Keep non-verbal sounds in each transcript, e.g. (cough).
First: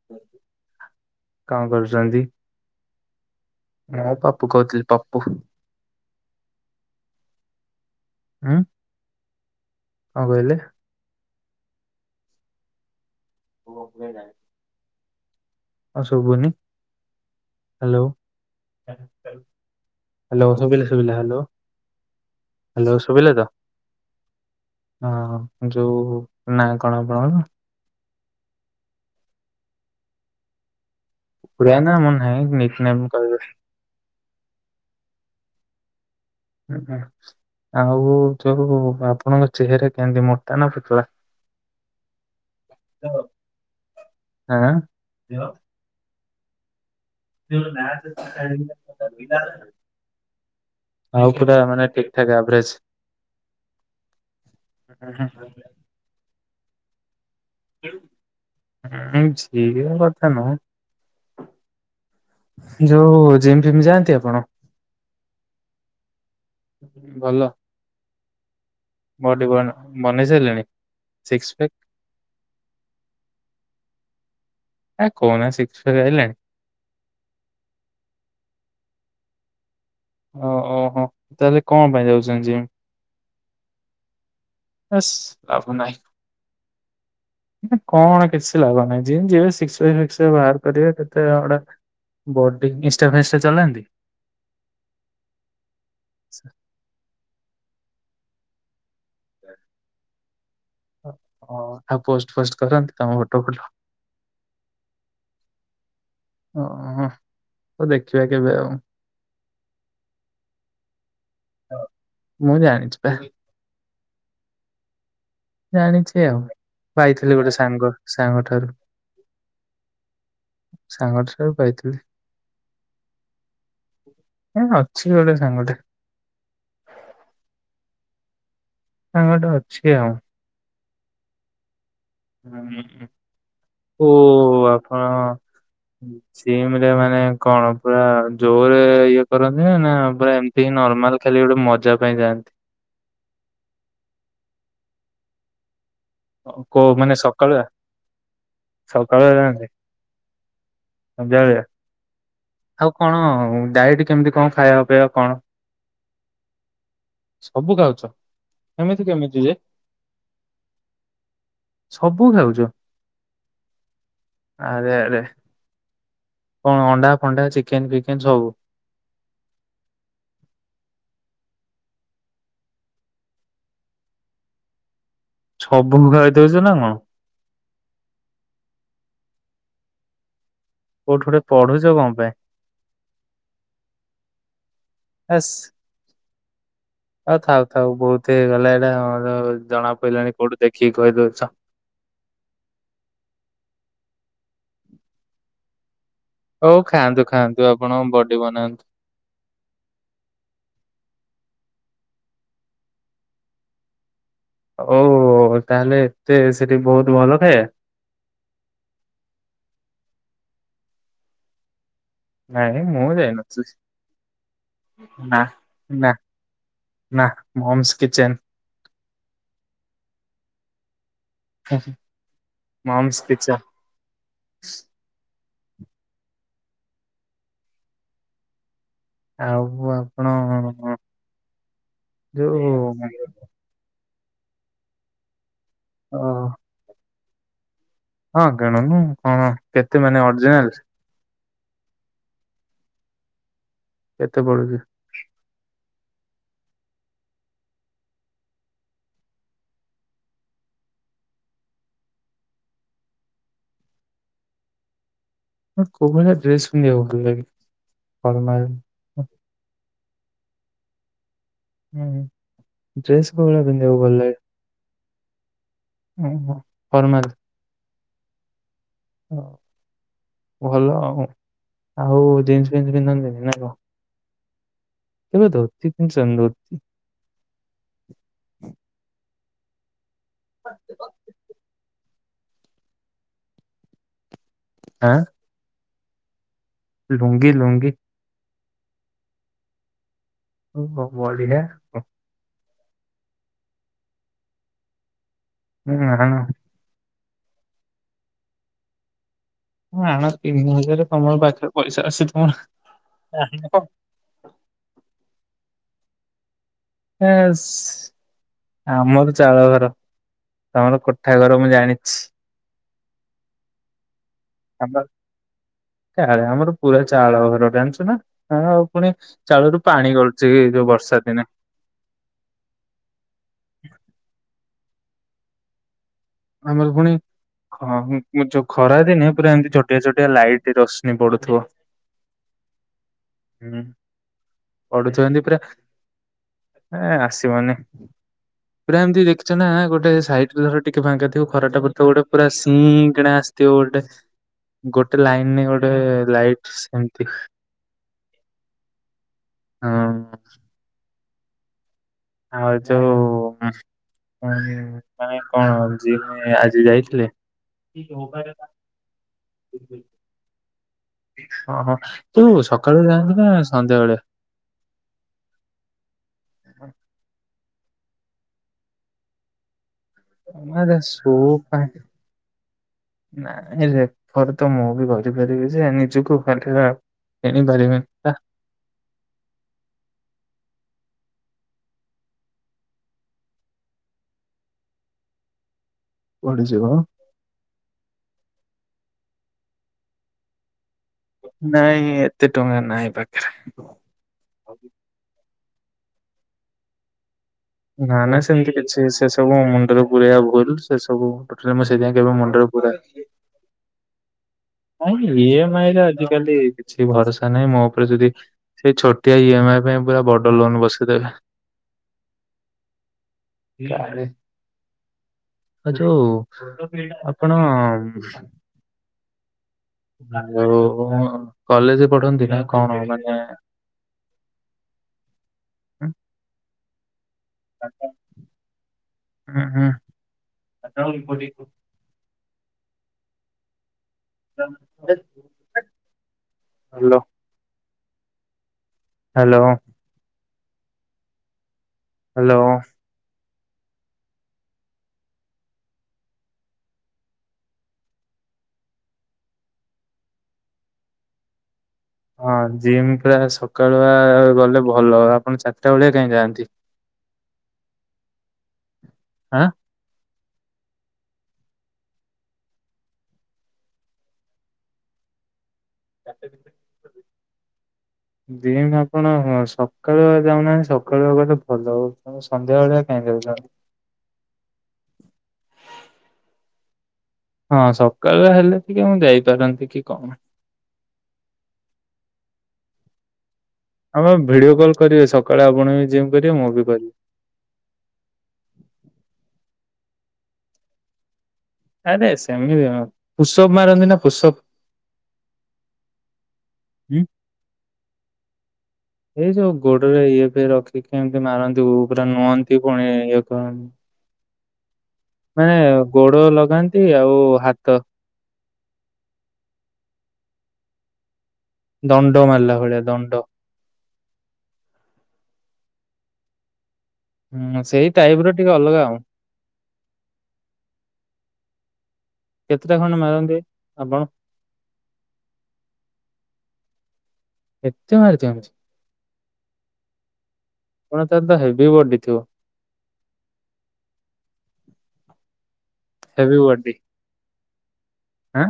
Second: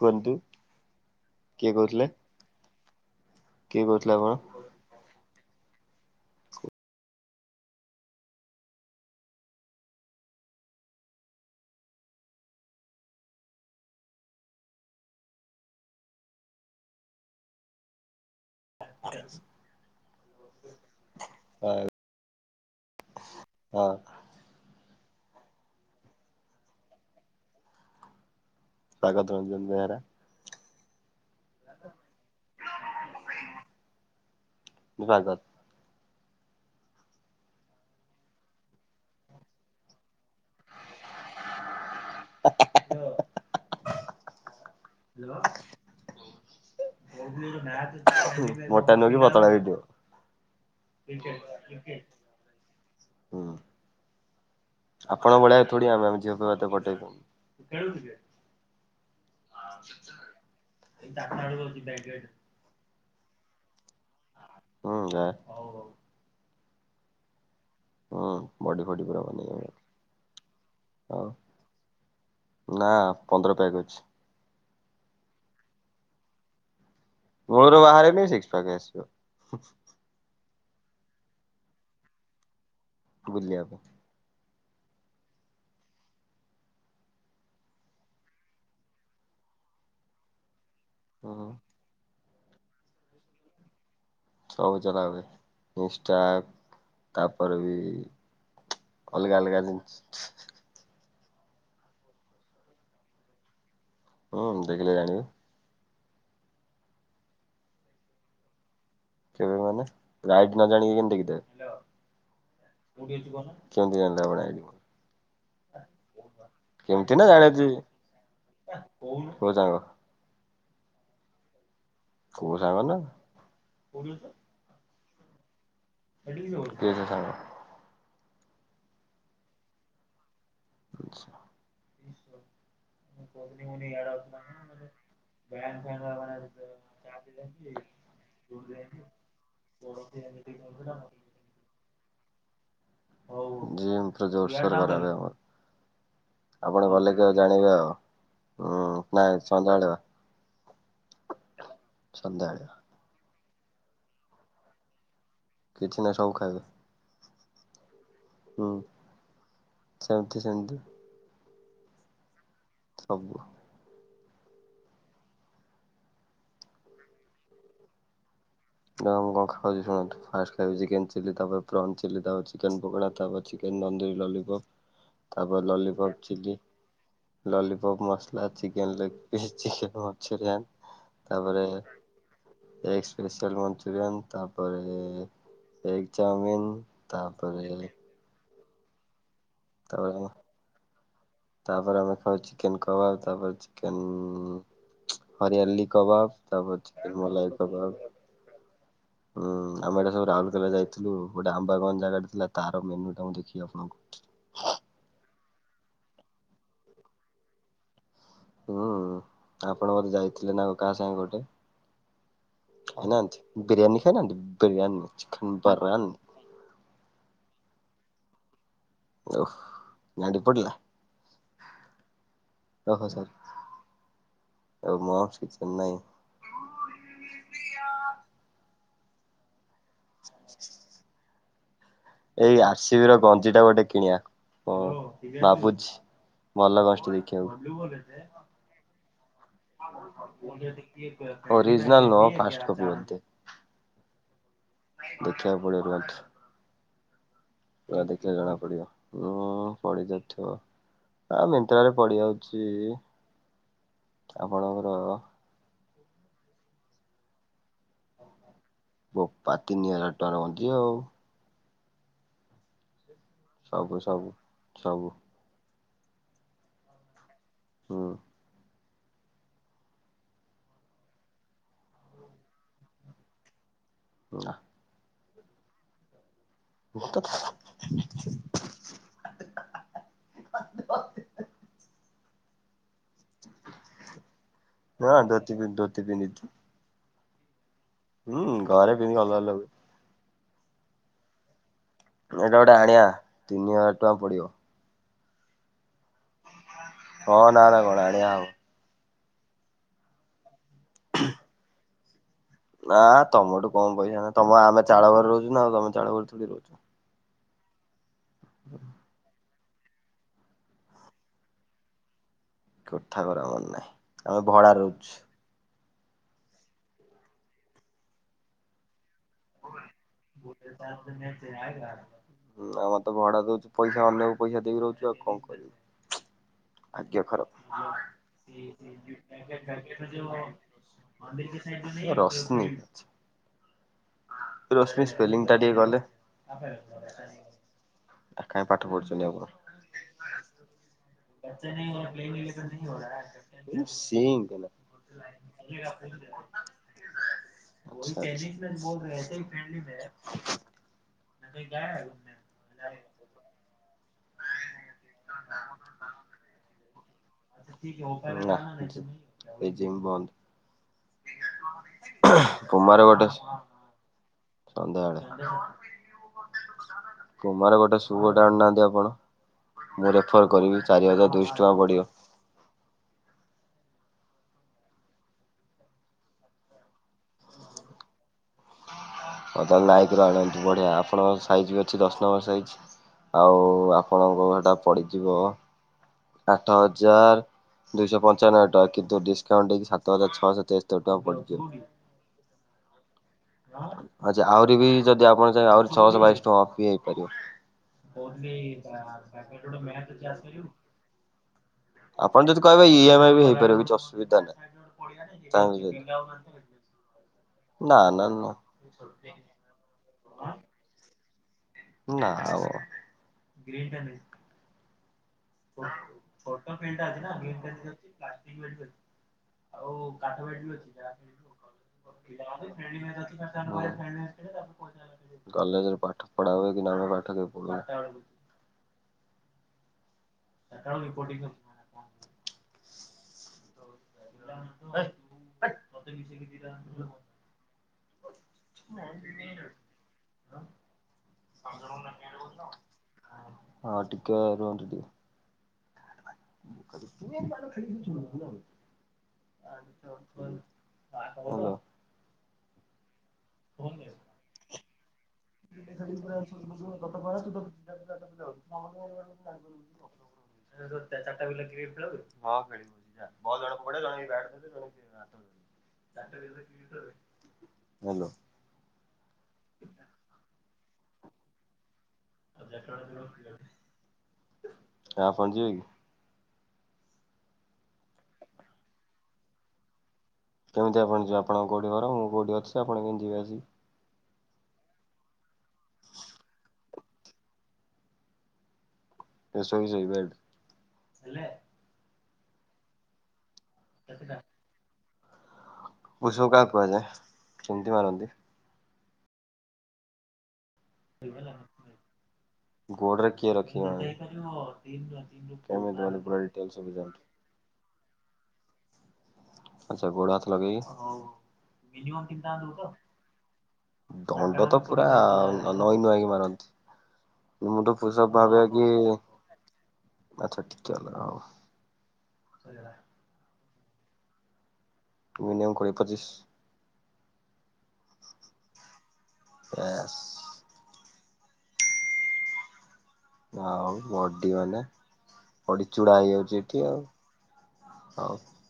କୁହନ୍ତୁ କଣ କିଏ କହୁଥିଲେ କରୁଚନ୍ତି କିଏ ମୁଁ କହୁଥିଲେ ଆପଣ ପାପୁ କହୁଥିଲି ପାପୁ। ଉଁ କଁ କହିଲେ? (unintelligible) ହଁ ଶୁଭୁନି ହାଲୋ ହାଲୋ ଶୁଭିଲା ଶୁଭିଲା ହାଲୋ। ହାଲୋ ଶୁଭିଲା ତ? ହଁ। ହଁ ହଁ ଯୋଉ ନା କଣ ଆପଣଙ୍କର? ସ୍ୱାଗତ ରଞ୍ଜନ ବେହେରା। ପୁରା ନା ମନେ ନାହିଁ ନିକ୍ ନେମ୍ କହିବେ। ବାଦଲ୍। (unintelligible) ଆଉ ଯୋଉ ଆପଣଙ୍କ ଚେହେରା କେମତି ମୋଟା ନା ପତଳା। (inaudible) ଆଁ ହାଲୋ (unintelligible) ମୋଟା ନୁହଁ କି ପତଳା ବି ନୁହଁ ଆଉ ପୁରା ମାନେ ଠିକଠାକ ଆଭରେଜ୍। ହୁଁ ଆପଣଙ୍କ ଭଳିଆ ଥୋଡି ଆମେ ଏମିତି ହବୁ। ହବ ତ ପଠେଇବୁ। ସିଏ କଥା ନ ହଉ, ଯୋଉ ଯେମି ଜିମ୍ ଯାଆନ ହୁଁ ଯାଏ। ଭଲ ହୁଁ। ବଡି ଫଡି ପୁରା ବଡି ବନ ବନେଇ, ବନେଇ ସାରିଲେଣି ଆଉ ସିକ୍ସ ପ୍ୟାକ୍ ନା ପନ୍ଦର ପ୍ୟାକ୍ ଅଛି। ଆଉ ଶିକ୍ସ ପ୍ୟାକ ଆଇଲାଣି? ମୁଳୁରୁ ବାହାରିନି ସିକ୍ସ ପ୍ୟାକ୍ ଆସିବ। ଓ ଓହୋ ତାହେଲେ କଣ ପାଇଁ ଯାଉଛନ୍ତି ଜିମ୍? ବୁଲିବାକୁ। ହେସ୍ ଲାଭ ନାହିଁ, କଣ କିଛି ଲାଭ ନାହିଁ ଜିମ୍ ଯିବେ ସିକ୍ସ ପ୍ୟାକ୍ ଫିକ୍ସ ପ୍ୟାକ୍ସ ବାହାର ପରିିବା କେତେ ହୁଁ ଆଉଡା ବଡି ଇଷ୍ଟା ଫିଷ୍ଟା ଚଲାନ୍ତି? ସବୁ ଚଲାବେ ଇଂଷ୍ଟା ତାପରେ ବି ଅଲଗା ଅଲଗା ଜିନ୍ସ୍ ଓ- ଓ ଆଉ ପୋଷ୍ଟ ଫୋଷ୍ଟ କରନ୍ତି ତମ ଫଟୋ ଫଟୋ? ହୁଁ ଦେଖିଲେ ଜାଣିବେ। ଉ ହୁଁ ହଉ ଦେଖିବା କେବେ ଆଉ। କେବେ ମାନେ ରାଇଟ୍ ନ ଜାଣିକିନି ଦେଖିଦେବେ, ମୁଁ ଜାଣିଛି ପା କେମତି ଜାଣିଲେ। (inaudible) ଜାଣିଛି ଆଉ, କେମିତି ନା ପାଇଥିଲି ଗୋଟେ ଜାଣିଛି ସାଙ୍ଗ ସାଙ୍ଗ ଠାରୁ। କୋଉ ସାଙ୍ଗ ସାଙ୍ଗ ଠାରୁ ପାଇଥିଲି। କୋଉ ସାଙ୍ଗ ନା? ଏ ଅଛି ଗୋଟେ ସାଙ୍ଗଟେ। କିଏ ସେ ସାଙ୍ଗ? ସାଙ୍ଗଟେ ଅଛି ଆଉ। ଆଚ୍ଛା। ହଁ ଓ ଆପଣ ଜିମରେ ମାନେ କଣ ପୁରା ଜୋରରେ ଇଏ କରନ୍ତି ନା ନା ପୁରା ଏମିତି ହି ନର୍ମାଲ ଖାଲି ଗୋଟେ ମଜା ପାଇଁ ଯାଆନ୍ତି ଜିମ୍ ପୁରା ଜୋରଶୋର କରାଯାଏ ଆମର। ଆପଣ କୋଉ ଗଲେ ମାନେ କେବେ ସକାଳୁଆ, ଜାଣିବେ ଆଉ ହୁଁ ସକାଳୁ ନାଇଁ ଯାଆନ୍ତି ସନ୍ଧ୍ୟାବେଳେ ବା ସଂଧ୍ୟା ବେଳିଆ। ସନ୍ଧ୍ୟାବେଳେ ବା। ଆଉ କଣ ଡାଇଟି କେମିତି କଣ ଖାଇବା ପିଆ କଣ? କିଛି ନାହିଁ ସବୁ ଖାଇବ। ସବୁ ଖାଉଛ। ହୁଁ ଏମିତି କେମିତି ଯେ ସେମିତି ସେମିତି। ସବୁ ଖାଉଛ। ସବୁ ଆରେ ଆରେ କଣ ଅଣ୍ଡା ଫଣ୍ଡା ଚିକେନ ଫିକେନ ସବୁ ଆଉ କଣ ଖାଉଛି ଶୁୁଣନ୍ତୁ ଫାଷ୍ଟ ଖାଉଛି ଚିକେନ ଚିଲି ତାପରେ ପ୍ରନ ଚିଲି ତାପରେ ଚିକେନ ପକୋଡା ତାପରେ ଚିକେନ ତନ୍ଦୁରୀ ଲଲିପପ୍। ତାପରେ ସବୁ ଲଲିପପ୍ ଚିଲି ଖାଇଦଉଛ ନା କଣ? Lollipop masala chicken leg piece chicken Manchurian. କୋଉଠୁ ଗୋଟେ ତାପରେ ପଢୁଛ କଣ ପାଇଁ? ମଞ୍ଚୁରିୟାନ୍ ତାପରେ ଆସ୍ ଏଗ୍ ଚାଉମିନ ତାପରେ ହେଇଗଲେ ଏଟା ତାପରେ ତାପରେ ଆମେ ଖାଉ ଚିକେନ କବାବ୍ ତାପରେ ଚିକେନ। ହରିଆଲି। କବାବ୍ ହଉ ତାପରେ ଖାଆନ୍ତୁ ଚିକେନ ମଲାୟି ଖାଆନ୍ତୁ କବାବ୍ ଆପଣଙ୍କ ବଡି ବନାନ୍ତୁ। ଆମେ ଏଇଟା ସବୁ ରାଉରକେଲା ଯାଇଥିଲୁ ଗୋଟେ ଆମ୍ବାଗନ ଜାଗା ଥିଲା ତାର ମେନୁ ଟା ଦେଖି ଆପଣଙ୍କୁ କହୁଛି। ଓ ତାହେଲେ ଏତେ ସେଠି ବହୁତ ଭଲ ଥାଏ। ହୁଁ ଆପଣ ବୋଧେ ଯାଇଥିଲେ ନା କାହା ସାଙ୍ଗେ ଗୋଟେ ନାଇଁ ମୁଁ ଖାଇନାହାନ୍ତି? ବିରିୟାନୀ ଖାଇନାହାନ୍ତି ବିରିୟାନୀ ଯାଇନଥିଲି ନା ଚିକେନ ବରାନ ନା ନା। କିଚେନ୍। ଓ ଗାଣ୍ଡି ପୋଡିଲା। Mom's sorry kitchen. ଓ ମମସ୍ କିଚେନ ନାଇଁ। ଆଉ। ଣ ହଁ ହଁ। ଏଇ ଆରସିବି ର ଗଞ୍ଜି ଟା ଗୋଟେ କିଣିବା। ହ ଭାବୁଛି। ଅ ଭଲ କଷ୍ଟଲି। କେ ବି ବ ହଁ ଗଣନୁ। ହଁ କେତେ ମାନେ ଅରିଜିନାଲ? ଓରିଜିନଲ ନ ଫାଷ୍ଟ କପି। କେତେ ପଡୁଛି? ଦେଖିବାକୁ ପଡିବ। ପା ଦେଖିଲେ ଜଣା ପଡିବ ଉୁଁ ପଡି ଯାଉଥିବ ଆ ମନ୍ତ୍ରରେ ପଡି ଯାଉଛି (unintelligible) ଆପଣଙ୍କର? କୋଉ ଭଳିଆ ଡ୍ରେସ ପିନ୍ଧିବାକୁ ଭଲ ଲାଗେ? ପ ପା ତିନି ହଜ (unintelligible) ଟନ୍ତିିଉ (inaudible) ହୁଁ ହ ଡ୍ରେସ୍ କୋଉ ଭଳିଆ ପିନ୍ଧିବା ସବୁ କୁ ଭଲ ସବୁ ଲାଗେ? ସବୁ ଉ ହୁଁ ଫର୍ମାଲ। ହୁଁ। ହ ଭଲ ହ ଆଉ ଜିନ୍ସ ଫିନ୍ସ ପିନ୍ଧନ୍ତିନି ନାଇଁ କଣ? ନା। କେବେ ଧୋତି ପିନ୍ଧିଛନ୍ତି ଧୋ (unintelligible) (unintelligible) ହଁ ଆଁ ଧୋତି ପିନ୍ଧୁ (inaudible) ଲୁଙ୍ଗି ଲୁଙ୍ଗି ହୁଁ ଘରେ ପିନ୍ଧିଲେ ଅଲଗା ଲାଗେ। ଓ ହ ବଢିଆ ଏଇଟା ଗୋଟେ ଆଣିବା ତିନି ହଜାର ଟଙ୍କା ପଡିବ। ହୁଁ ହଁ। ହଁ ନା ନା କଣ ଆଣିବା ଆଉ? ହଁ ଆଣ ତିନି ହ (unintelligible) (inaudible) ନା ତମଠୁ କଣ ପଇସା ନାହିଁ ତମ ଆମେ ଚାଳ ଘରେ ରହୁଛୁ ନା ତମେ (unintelligible) ରହୁଛ। ଏସ୍ ଆମର ଚାଳ ଘର ତମର କୋଠା ଘର ମୁଁ ଜାଣିଛି। କୋଠା ଘର ଆମର ନାହିଁ। ଆମେ ଭଡାରେ ରହୁଛୁ। କାଳେ ଆମର ପୁରା ଚାଳ ଘର ଜାଣିଛୁ ନା ଆ ବର୍ଷା ଦିନେ ଆମେ ତ ଭଡା ଦଉଛୁ ପଇସା ଅନ୍ୟକୁ ପଇସା ଦେଇକି ରହୁଛୁ। କଣ କରିବୁ? ଆମର ପୁଣି ଭାଗ୍ୟ ଖରାପ। ଖ ଏ ଯୋଉ ଖରା ଦିନେ ପୁରା ଏମିତି ଛୋଟିଆ ଛୋଟିଆ ଲାଇଟ ରଶ୍ମି ପଡୁଥିବ ରଶ୍ମି ହୁଁ। ରଶ୍ମି ପଢୁଛନ୍ତି ସ୍ପେଲିଂ ଟା ପୁରା ଟିକେ କଲେ ଏ ଆସିବନି କାହିଁ ପାଠ ପୁରା ପଢୁଛନ୍ତି ଏମତି ଆପଣ। ଦେଖିଛ ନା ଗୋଟେ ସାଇଟରେ ଧର ଟି ଫାଙ୍କାଥିବ ଖରାଟା ପଡୁଥିବ ଗୋଟେ ପୁରା ସି-ଇ-ଇ-ଇ କିନା ଆସିଥିବ ଗୋଟେ ସିଂ ଗୋଟେ ଲାଇନ ରେ ଗୋଟେ-ଏ-ଏ-ଏ ଲାଇଟ ସେମତି ଆଚ୍ଛା (inaudible) (inaudible) ଆଉ ଯୋଉ-ଉ-ଉ-ଉ ହେ କଣ ଯିମି ଆଜି ଯାଇକି ନା ସେ ଜିମ ବନ୍ଦ। ହଁ ହଁ ତୁ ସକାଳୁ ଯାଉଛୁ ନା ସନ୍ଧ୍ୟାବେଳେ। ସନ୍ଧ୍ୟା ବେଳେ। (unintelligible) ମୋର ଗୋଟେ ସୁ ଗୋଟେ ଆଣୁନାହାନ୍ତି ଆପଣ। ମୁଁ ରେଫର କରିବି ଚାରି ହଜାର ଦୁଇଶ ଟଙ୍କା ପଡିବ। ରେଫର ତ ମୁଁ ବି କରିପାରିବି ଯେ ନିଜକୁ ହେଲେ କିଣି ପାରିବିନି। ହ ତାହେଲେ ନାଇକି ରୁ ଆଣନ୍ତୁ ବଢିଆ ଆପଣଙ୍କ ସାଇଜ ବି ଅଛି ଦଶ ନମ୍ବର ସାଇଜ ଆଉ ଆପଣଙ୍କ ସେଟା ପଡିଯିବ ପଢୁଛି ଆଠ ହଜାର ଦୁଇଶହ ପ ପଞ୍ଚାନବେ ଟଙ୍କା କିନ୍ତୁ ଡିସକାଉଣ୍ଟ ଦେଇକି ସାତ ହଜାର ଛଅଶହ ପଡିଜିବ। ନାଇଁ ଏତେ ଟଙ୍କା ନାହିଁ ପାଖରେ। ଆଛା ଆହୁରି ବି ଯଦି ଆପଣ ଆହୁରି ଛଅଶହ ବାଇଶ ଟଙ୍କାଅଫ ଵି ହେଇପାରିବ। ନା ନା ସେମିତି କିଛି ସେ ସବୁ ମୁଣ୍ଡରେ ପୁରେଆ ଭୁଲ ସେ ସବୁ ଟୋଟାଲି ମୁଁ ସେଇଥିପାଇଁ କେବେ ଆପଣ ଯଦି କହିବେ ଇ ଏମ ଆଇ ବି ହେଇପାରିବ କିଛି ଅସୁବିଧା ନାହିଁ। ନାଇଁ ଇ ଏମ ଚାହିଁବେ ଆଇ ଯଦି। ରେ ଆଜିିକାଲି କିଛି ଭରସା ନାଇଁ ମୋ ନା ଉପରେ ନା ଯଦି ନା ସେଇ ଛୋଟିଆ ଇ ଏମ ଆଇ ପାଇଁ ପୁରା ବଡ ଲୋନ୍ ବସେଇଦେବେ। ନା ଆଉ। (inaudible) କାଳେ ଆଉ ଯୋଉ (inaudible) ହଁ ଆପଣ ଯୋଉ କଲେଜ ପଢନ୍ତି ନା କଣ ମାନେ କଲେଜ ରେ ପାଠ ପଢା ହୁଏ (unintelligible) ହୁଁ ହୁଁ। (inaudible) ହଲୋ। (inaudible) ହ୍ୟାଲୋ। ହାଲୋ। ହଁ ଟିକେ ରୁହନ୍ତୁ ଟି (unintelligible) ହଁ ଜିମ୍ ପୁରା ସକାଳୁଆ ଗଲେ ଭଲ। ଆପଣ ଚାରିଟା ବଳିଆ କାଇଁ ଯାଆନ୍ତି? ଆଁ? (unintelligible) (unintelligible) (unintelligible) (inaudible) ହ୍ୟାଲୋ (unintelligible) ଆପଣ ସକାଳୁ ଯାଉନାହାନ୍ତି ସକ କହିଆକୁ ଗଲେ ଭଲ ଆଉ। ହଁ ପଞ୍ଜି ଭାଇ। ହଁ ସକାଳ ହେଲେ ଟିକେ ମୁଁ ଯାଇପାରନ୍ତି କି କଣ? କେମିତି ଆପଣ ଯିବେ ଆପଣ କୋଉଠି ଘର? ମୁଁ କୋଉଠି ଅଛି ଆପଣ କେମିତି ଯିବେ ଆସି? ଆମେ ଭିଡିଓ କଲ କରିବେ ସକାଳେ ଆପଣ ବି ଜିମ୍ କରିବେ ମୁଁ ବି କରିବି। (unintelligible) ଆରେ ସେମିତି କିଛି ନୁହଁ। ପୁଷପ ମାରନ୍ତି ନା ପୁଷପ। ପୁଶବ୍ କାହାକୁ କୁହାଯାଏ? କେମତି ମାରନ୍ତି? ଏଇ ଯୋଉ ଗୋଡରେ ଇଏ (unintelligible) କେମିତି ମାରନ୍ତି ପୁରା ନୁହନ୍ତି ପୁଣି ଗୋଡରେ ଇଏ କିଏ କର ରଖିନାହାନ୍ତି ମାନେ କେମିତି ପୁରା ଗୋଡ ଡିଟେଲସ ସବୁ ଲଗାନ୍ତି ଜାଣିଛୁ। ଆଉ ହାତ ଆଛା ଗୋଡ଼ ହାଥ ଲଗେଇ ଦଣ୍ଡ ମାରିଲା ଭଳିଆ ଦଣ୍ଡ। ଦଣ୍ଡ ତ ପୁରା ନଇଁ ନୂଆଁକି ମାରନ୍ତି। ହୁଁ ମୁଁ ତ ସେଇ ପୁଷପ ଟାଇପ ର ଭାବେ ଟିକେ କି ଅଲଗା ଆଉ ଆଚ୍ଛା ଟିକେ ଅଲଗା ହଉ କେତେଟା ଖଣ୍ଡେ ମାରନ୍ତି? (unintelligible) ମିନିୟମ କୋଡ଼ିଏ ପଚିଶ ଏତେ ମାରିଛ ବାସ୍। (unintelligible) ଅତ୍ୟନ୍ତ ହେଭି ବଡି ଥିବ। ଆଉ ବଡି ମାନେ ପଡ଼ି ଚୂଡା ହେଭି ହେଇଯାଉଛି ଏଠି ବଡି ଆଉ। ହଉ। ଆଁ।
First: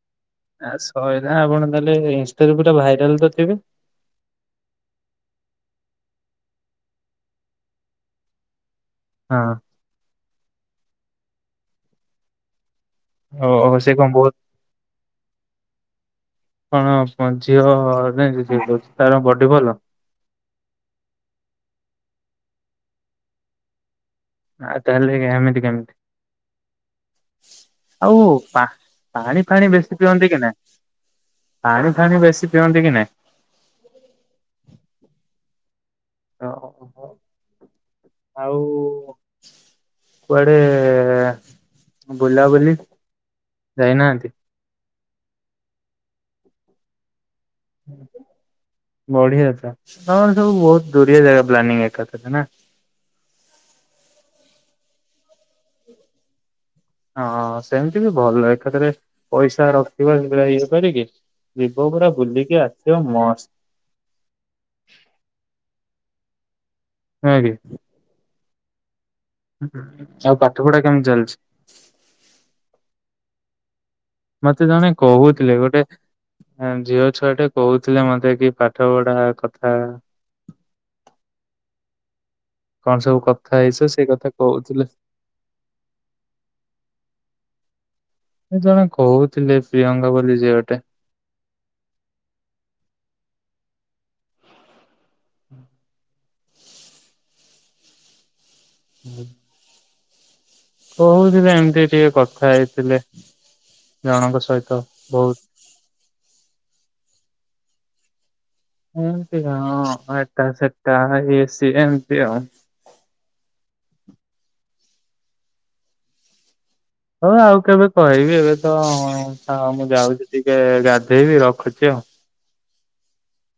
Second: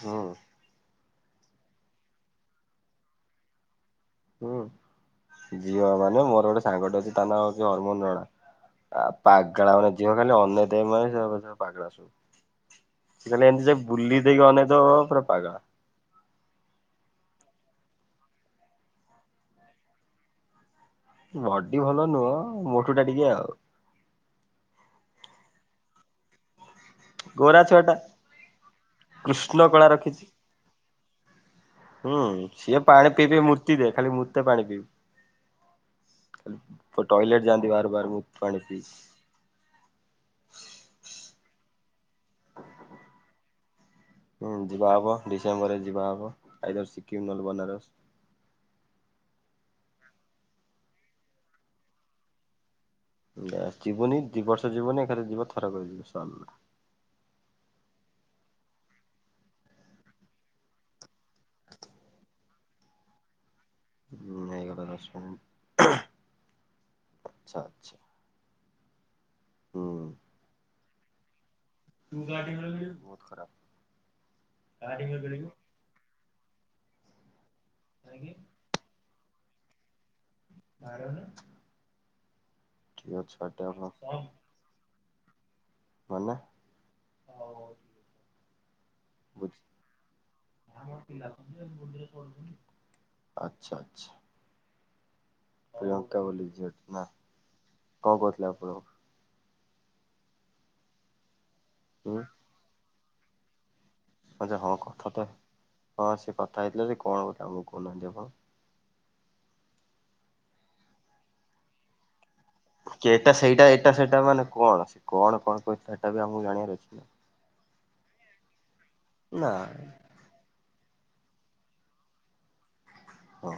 ହଁ। ଆ ସଇଲା ଆପଣ ତାହେଲେ ଇନଷ୍ଟା ପୁରା ଭାଇରାଲ ତ ଥିବେ। ହୁଁ ଝିଅ ମାନେ ମୋର ଗୋଟେ ସାଙ୍ଗଟେ ଅଛି ତା ନାଁ ଅଛି ହରମୋନ ରଣା। ଆଉ ପାଗଳା ମାନେ ଝିଅ ଖାଲି ଅନେଇ ଥିବେ ମାନେ ସେଗୁରା ସବୁ ପାଗେଳା ସବୁ। ସେ କାଲି ଏମିତି ଯା ସେ କଣ ବୁଲି ଦେଇକି ଅନେଇ ଦବ ପୁରା ପାଗେଳା। ମଁ ଝିଅ ନାଇଁ ଝିଅ କହୁଛି ତାର ବଡି ଭଲ। ବଡି ଭଲ ନୁହଁ ମୋଟୁ ଟା ଟିକେ ଆଉ। ଆଉ ତାହେଲେ ଏମିତି କେମିତି? ଗୋରା ଛୁଆ ଟା ଆଉ ପା ପାଣି କୃଷ୍ଣ ଫାଣି କଳା ବେଶୀ ରଖିଛି। ପିଅନ୍ତି କି ନାଇଁ? ହୁଁ ସିଏ ପାଣି ପିଇି ମୂର୍ତ୍ତି ଦେ ଖାଲି ପାଣି ପିଇବ। ଓ ଯାଆନ୍ତି ବାର ବାର ମୁଁ ଆଉ ପାଣି ପିଇ କୁଆଡେ ବୁଲା ବୁଲି। ହୁଁ ଯିବାବ। ଡିସେମ୍ବର ରେ ଯିବା ହବ ଆଇଦର୍ ସିକିମ୍ ନହ। ବଢିଆ। ତର ସବୁ ବହୁତ ଦୂରିଆ ଜାଗା ପ୍ଲାନିଂ ଏକ ନା। ଜୀବନୀ ଦୁଇ ବର୍ଷ ଜୀନ ଏ ଏକା ଯିବିବା ଥରା କରି ଯିବ ସରିଲା। ହଁ ସେମିତି ବି ଭଲ ଏକାଥରେ ପଇସା ରଖିବ ସୋ ଇଏ କରିକି। ଭିବ ପୁରା ବୁଲିକି ଅଛି। ମସ୍ତ। ହୁଁ ହେଇଗଲା ଦଶ ମିନିଟ୍ ନୁହେଁ କି? ଆଛା ଆଛା। ଆଉ ପାଠପଢା କେମିତି ଚାଲିଛି? (unintelligible) ମତେ ଜଣେ କହୁଥିଲେ ଗୋଟେ। ହ ଝିଅ ଛୁଆ ଟା। କହୁଥିଲେ ମତେ କି ପାଠ ପଢା କଥା। (inaudible) କଣ ସବୁ ପ୍ରିୟ ଛୁଆଟେ କଥା ଆପଣ ହେଇଛ ସେଇ କଥା କହୁଥିଲେ। ମାନେ ଜଣେ ବୁଝ କହୁଥିଲେ ପ୍ରିୟଙ୍କା ବୋଲି ଯିଅଟେ। ଆଛା ଆଚ୍ଛା। ପ୍ରିୟଙ୍କା ବୋଲି ଝିଅ ଟେ ନା କଣ କହୁଥିଲେ ଆପଣଙ୍କୁ? (inaudible) କହୁଥିଲା ଏମତି ଟିକେ କଥା ହେଇଥିଲେ। ଜଣଙ୍କ ଆଛା ହଁ ସହିତ କଥା ତ ବହୁତ ହଁ ସେ କଥା ହେଇଥିଲା। କଣ କଥା ଆମକୁ କହୁନାହାନ୍ତି ଆପଣ? ଏମିତି ହ ଏଟା ସେଟା ଏସି ଏମତି ଆଉ। ଏଟା ସେଇଟା ଏଇଟା ସେଇଟା ମାନେ କଣ ସେ କଣ କଣ କ ସେଇଟା ବି ଆମକୁ ଜାଣାର ଅଛି। ନା। ହଁ ଏ ବି ଏବେ। ତ ନା ମୁଁ ଯାଉଛି ଟିକେ। ଗାଧେଇବି ରଖୁଛି ଆଉ। ଓ।